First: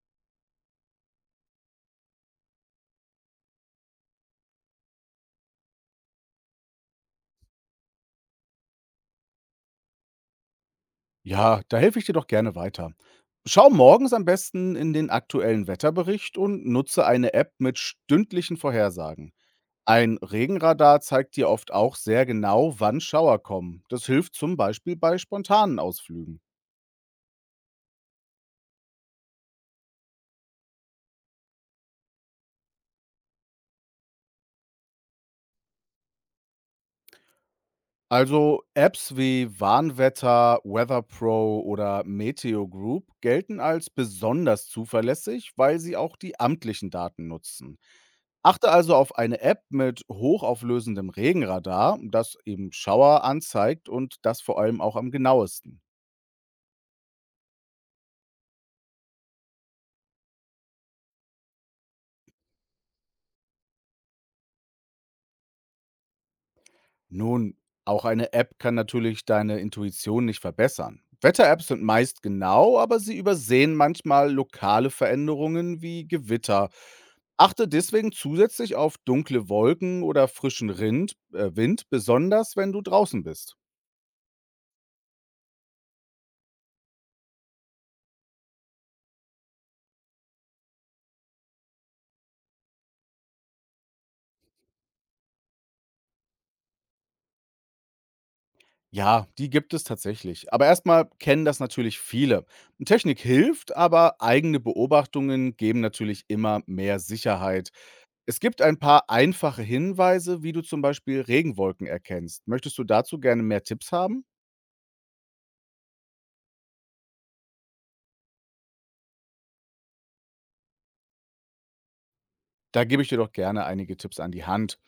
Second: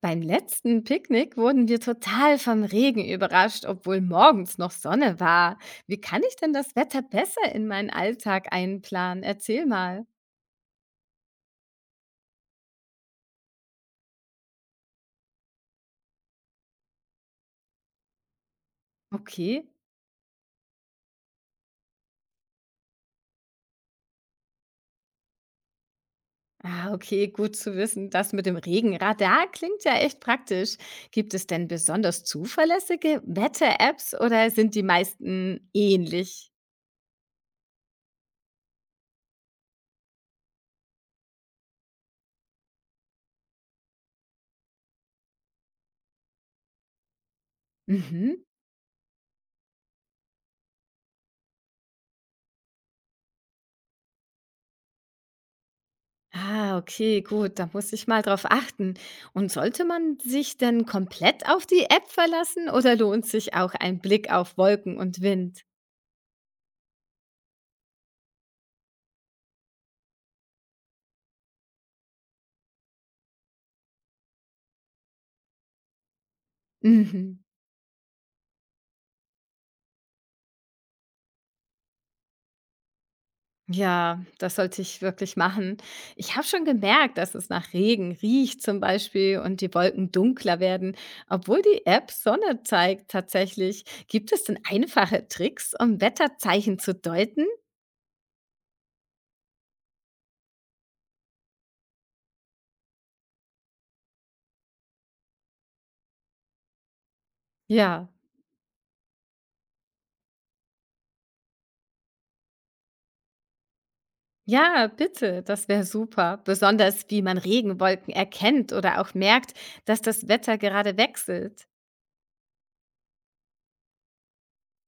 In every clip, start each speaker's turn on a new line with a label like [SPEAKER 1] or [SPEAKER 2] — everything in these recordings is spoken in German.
[SPEAKER 1] Beim letzten Picknick wurden wir total vom Regen überrascht, obwohl morgens noch Sonne war. Wie kann ich denn das Wetter besser in meinen Alltag einplanen? Erzähl mal.
[SPEAKER 2] Ja, da helfe ich dir doch gerne weiter. Schau morgens am besten in den aktuellen Wetterbericht und nutze eine App mit stündlichen Vorhersagen.
[SPEAKER 1] Okay.
[SPEAKER 2] Ein Regenradar zeigt dir oft auch sehr genau, wann Schauer kommen. Das hilft zum Beispiel bei spontanen Ausflügen.
[SPEAKER 1] Ah, okay, gut zu wissen. Das mit dem Regenradar klingt ja echt praktisch. Gibt es denn besonders zuverlässige Wetter-Apps oder sind die meisten ähnlich?
[SPEAKER 2] Also Apps wie Warnwetter, Weather Pro oder Meteo Group gelten als besonders zuverlässig, weil sie auch die amtlichen Daten nutzen.
[SPEAKER 1] Mhm.
[SPEAKER 2] Achte also auf eine App mit hochauflösendem Regenradar, das eben Schauer anzeigt und das vor allem auch am genauesten.
[SPEAKER 1] Ah, okay, gut, da muss ich mal drauf achten. Und sollte man sich denn komplett auf die App verlassen oder lohnt sich auch ein Blick auf Wolken und Wind?
[SPEAKER 2] Nun, auch eine App kann natürlich deine Intuition nicht verbessern. Wetter-Apps sind meist genau, aber sie übersehen manchmal lokale Veränderungen wie Gewitter.
[SPEAKER 1] Mhm.
[SPEAKER 2] Achte deswegen zusätzlich auf dunkle Wolken oder frischen Wind, besonders wenn du draußen bist.
[SPEAKER 1] Ja, das sollte ich wirklich machen. Ich habe schon gemerkt, dass es nach Regen riecht zum Beispiel und die Wolken dunkler werden, obwohl die App Sonne zeigt tatsächlich. Gibt es denn einfache Tricks, um Wetterzeichen zu deuten?
[SPEAKER 2] Ja, die gibt es tatsächlich. Aber erstmal kennen das natürlich viele. Technik hilft, aber eigene Beobachtungen geben natürlich immer mehr Sicherheit.
[SPEAKER 1] Ja.
[SPEAKER 2] Es gibt ein paar einfache Hinweise, wie du zum Beispiel Regenwolken erkennst. Möchtest du dazu gerne mehr Tipps haben?
[SPEAKER 1] Ja, bitte, das wäre super. Besonders wie man Regenwolken erkennt oder auch merkt, dass das Wetter gerade wechselt.
[SPEAKER 2] Da gebe ich dir doch gerne einige Tipps an die Hand.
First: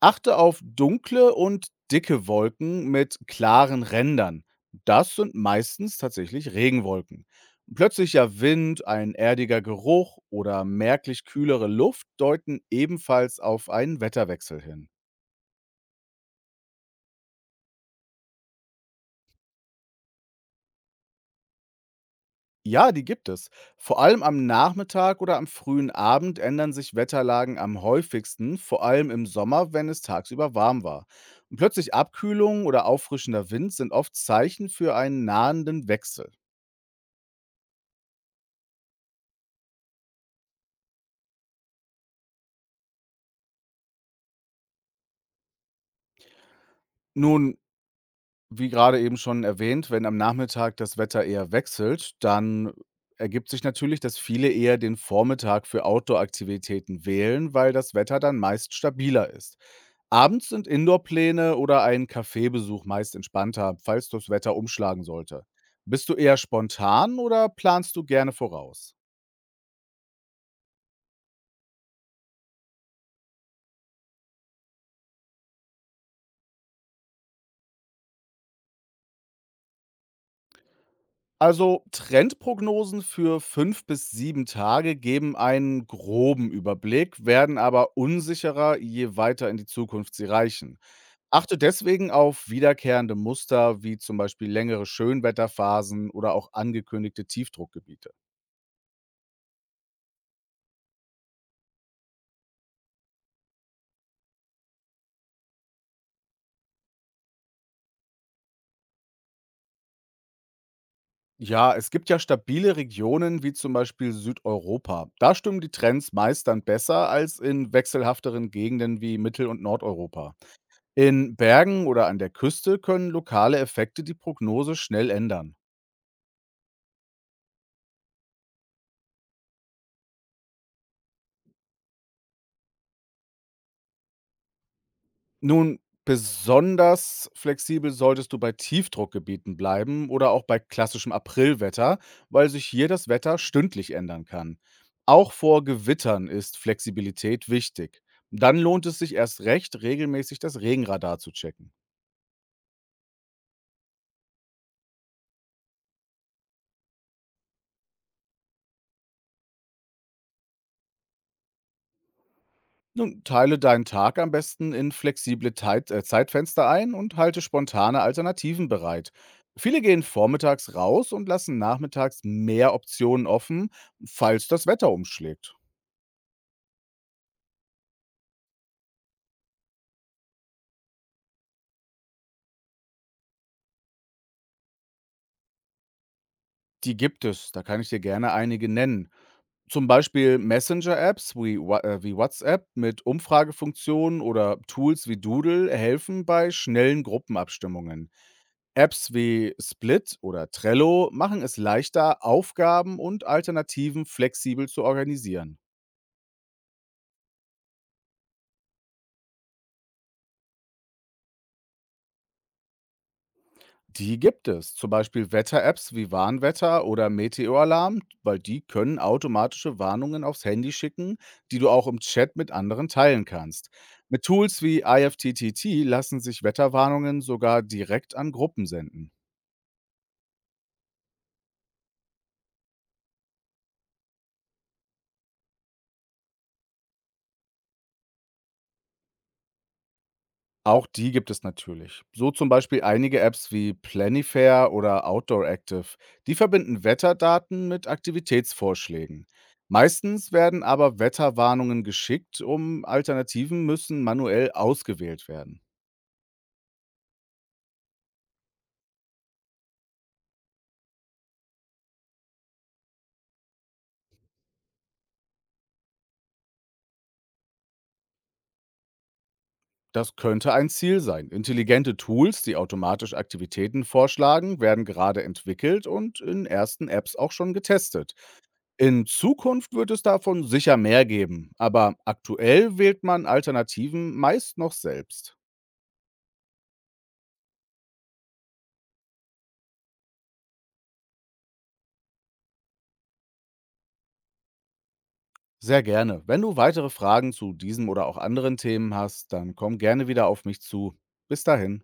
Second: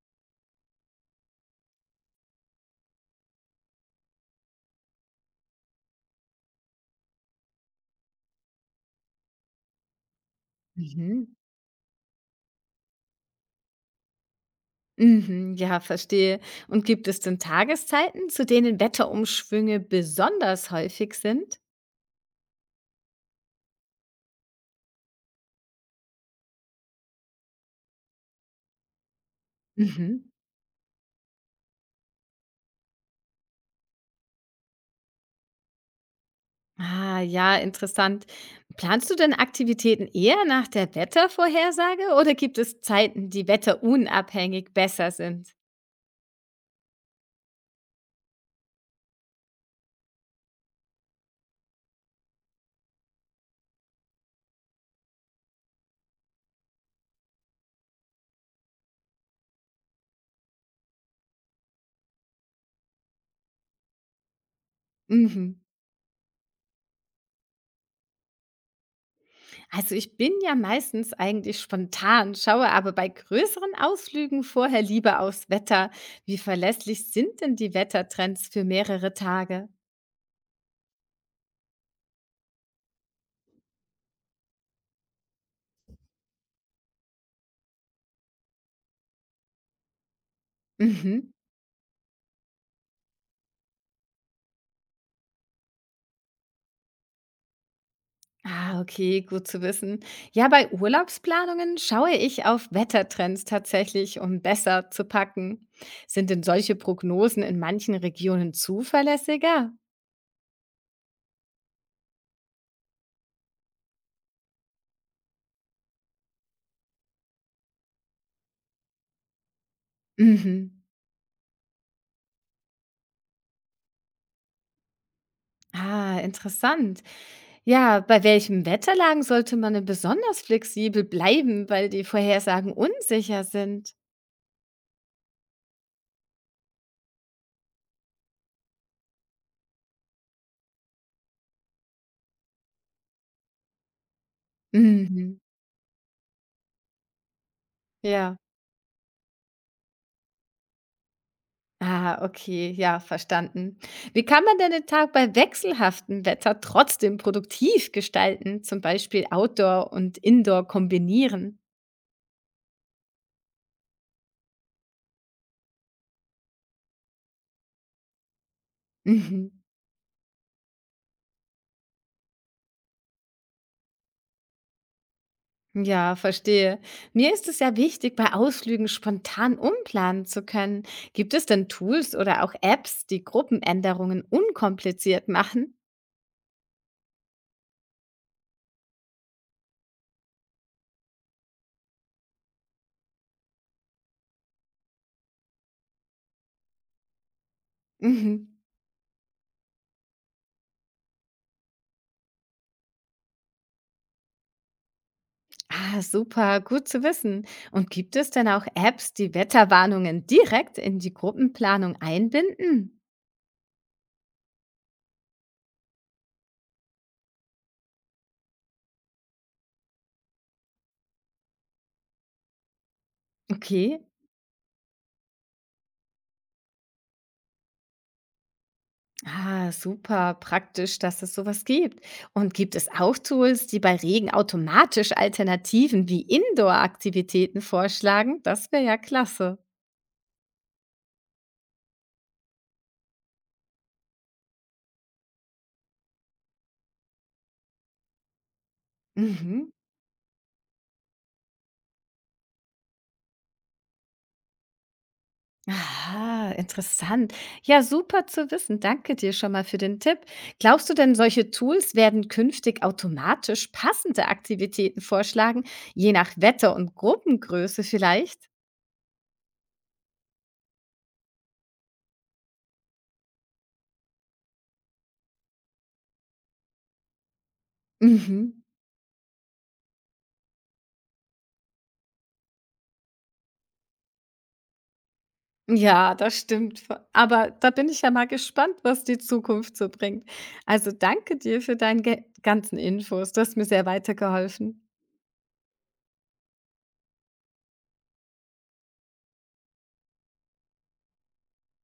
[SPEAKER 2] Achte auf dunkle und dicke Wolken mit klaren Rändern. Das sind meistens tatsächlich Regenwolken. Plötzlicher Wind, ein erdiger Geruch oder merklich
[SPEAKER 1] Mhm.
[SPEAKER 2] kühlere Luft deuten ebenfalls auf einen Wetterwechsel hin.
[SPEAKER 1] Mhm, ja, verstehe. Und gibt es denn Tageszeiten, zu denen Wetterumschwünge besonders häufig sind?
[SPEAKER 2] Ja, die gibt es. Vor allem am Nachmittag oder am frühen Abend ändern sich Wetterlagen am häufigsten, vor allem im Sommer, wenn es
[SPEAKER 1] Mhm.
[SPEAKER 2] tagsüber warm war. Und plötzlich Abkühlung oder auffrischender Wind sind oft Zeichen für einen nahenden Wechsel.
[SPEAKER 1] Ah, ja, interessant. Planst du denn Aktivitäten eher nach der Wettervorhersage oder gibt es Zeiten, die wetterunabhängig besser sind?
[SPEAKER 2] Nun, wie gerade eben schon erwähnt, wenn am Nachmittag das Wetter eher wechselt, dann ergibt sich natürlich, dass viele eher den Vormittag für Outdoor-Aktivitäten wählen, weil das Wetter dann meist stabiler ist. Abends sind Indoor-Pläne oder ein Kaffeebesuch meist entspannter, falls das Wetter umschlagen sollte.
[SPEAKER 1] Mhm.
[SPEAKER 2] Bist du eher spontan oder planst du gerne voraus?
[SPEAKER 1] Also ich bin ja meistens eigentlich spontan, schaue aber bei größeren Ausflügen vorher lieber aufs Wetter. Wie verlässlich sind denn die Wettertrends für mehrere Tage?
[SPEAKER 2] Also Trendprognosen für fünf bis sieben Tage geben einen groben Überblick, werden aber unsicherer, je weiter in die Zukunft sie reichen.
[SPEAKER 1] Mhm.
[SPEAKER 2] Achte deswegen auf wiederkehrende Muster wie zum Beispiel längere Schönwetterphasen oder auch angekündigte Tiefdruckgebiete.
[SPEAKER 1] Ah, okay, gut zu wissen. Ja, bei Urlaubsplanungen schaue ich auf Wettertrends tatsächlich, um besser zu packen. Sind denn solche Prognosen in manchen Regionen zuverlässiger?
[SPEAKER 2] Ja, es gibt ja stabile Regionen wie zum Beispiel Südeuropa. Da stimmen die Trends meist dann besser als in wechselhafteren Gegenden wie Mittel- und Nordeuropa.
[SPEAKER 1] Mhm.
[SPEAKER 2] In Bergen oder an der Küste können lokale Effekte die Prognose schnell ändern.
[SPEAKER 1] Ah, interessant. Ja, bei welchen Wetterlagen sollte man denn besonders flexibel bleiben, weil die Vorhersagen unsicher sind?
[SPEAKER 2] Nun, besonders flexibel solltest du bei Tiefdruckgebieten bleiben oder auch bei klassischem Aprilwetter, weil sich hier das Wetter stündlich ändern kann. Auch
[SPEAKER 1] Mhm.
[SPEAKER 2] vor Gewittern ist Flexibilität wichtig.
[SPEAKER 1] Ja.
[SPEAKER 2] Dann lohnt es sich erst recht, regelmäßig das Regenradar zu checken.
[SPEAKER 1] Ah, okay, ja, verstanden. Wie kann man denn den Tag bei wechselhaftem Wetter trotzdem produktiv gestalten, zum Beispiel Outdoor und Indoor kombinieren?
[SPEAKER 2] Nun, teile deinen Tag am besten in flexible Zeitfenster ein und halte spontane Alternativen bereit.
[SPEAKER 1] Mhm.
[SPEAKER 2] Viele gehen vormittags raus und lassen nachmittags mehr Optionen offen, falls das Wetter umschlägt.
[SPEAKER 1] Ja, verstehe. Mir ist es ja wichtig, bei Ausflügen spontan umplanen zu können. Gibt es denn Tools oder auch Apps, die Gruppenänderungen unkompliziert machen?
[SPEAKER 2] Die gibt es, da kann ich dir gerne einige nennen. Zum Beispiel Messenger-Apps wie WhatsApp mit Umfragefunktionen oder Tools wie Doodle helfen bei schnellen Gruppenabstimmungen.
[SPEAKER 1] Mhm.
[SPEAKER 2] Apps wie Split oder Trello machen es leichter, Aufgaben und Alternativen flexibel zu organisieren.
[SPEAKER 1] Ah, super, gut zu wissen. Und gibt es denn auch Apps, die Wetterwarnungen direkt in die Gruppenplanung einbinden?
[SPEAKER 2] Die gibt es, zum Beispiel Wetter-Apps wie Warnwetter oder Meteoralarm, weil die können automatische Warnungen aufs Handy schicken, die du auch im Chat mit anderen teilen kannst.
[SPEAKER 1] Okay.
[SPEAKER 2] Mit Tools wie IFTTT lassen sich Wetterwarnungen sogar direkt an Gruppen senden.
[SPEAKER 1] Ah, super praktisch, dass es sowas gibt. Und gibt es auch Tools, die bei Regen automatisch Alternativen wie Indoor-Aktivitäten vorschlagen? Das wäre ja klasse.
[SPEAKER 2] Auch die gibt es natürlich. So zum Beispiel einige Apps wie Planifair oder Outdoor Active. Die verbinden Wetterdaten mit Aktivitätsvorschlägen.
[SPEAKER 1] Mhm.
[SPEAKER 2] Meistens werden aber Wetterwarnungen geschickt, um Alternativen müssen manuell ausgewählt werden.
[SPEAKER 1] Ah, interessant. Ja, super zu wissen. Danke dir schon mal für den Tipp. Glaubst du denn, solche Tools werden künftig automatisch passende Aktivitäten vorschlagen, je nach Wetter und Gruppengröße vielleicht?
[SPEAKER 2] Das könnte ein Ziel sein. Intelligente Tools, die automatisch Aktivitäten vorschlagen, werden gerade entwickelt und in ersten Apps auch schon getestet.
[SPEAKER 1] Mhm.
[SPEAKER 2] In Zukunft wird es davon sicher mehr geben, aber aktuell wählt man Alternativen meist noch selbst.
[SPEAKER 1] Ja, das stimmt. Aber da bin ich ja mal gespannt, was die Zukunft so bringt. Also danke dir für deine ganzen Infos. Du hast mir sehr weitergeholfen.
[SPEAKER 2] Sehr gerne. Wenn du weitere Fragen zu diesem oder auch anderen Themen hast, dann komm gerne wieder auf mich zu. Bis dahin.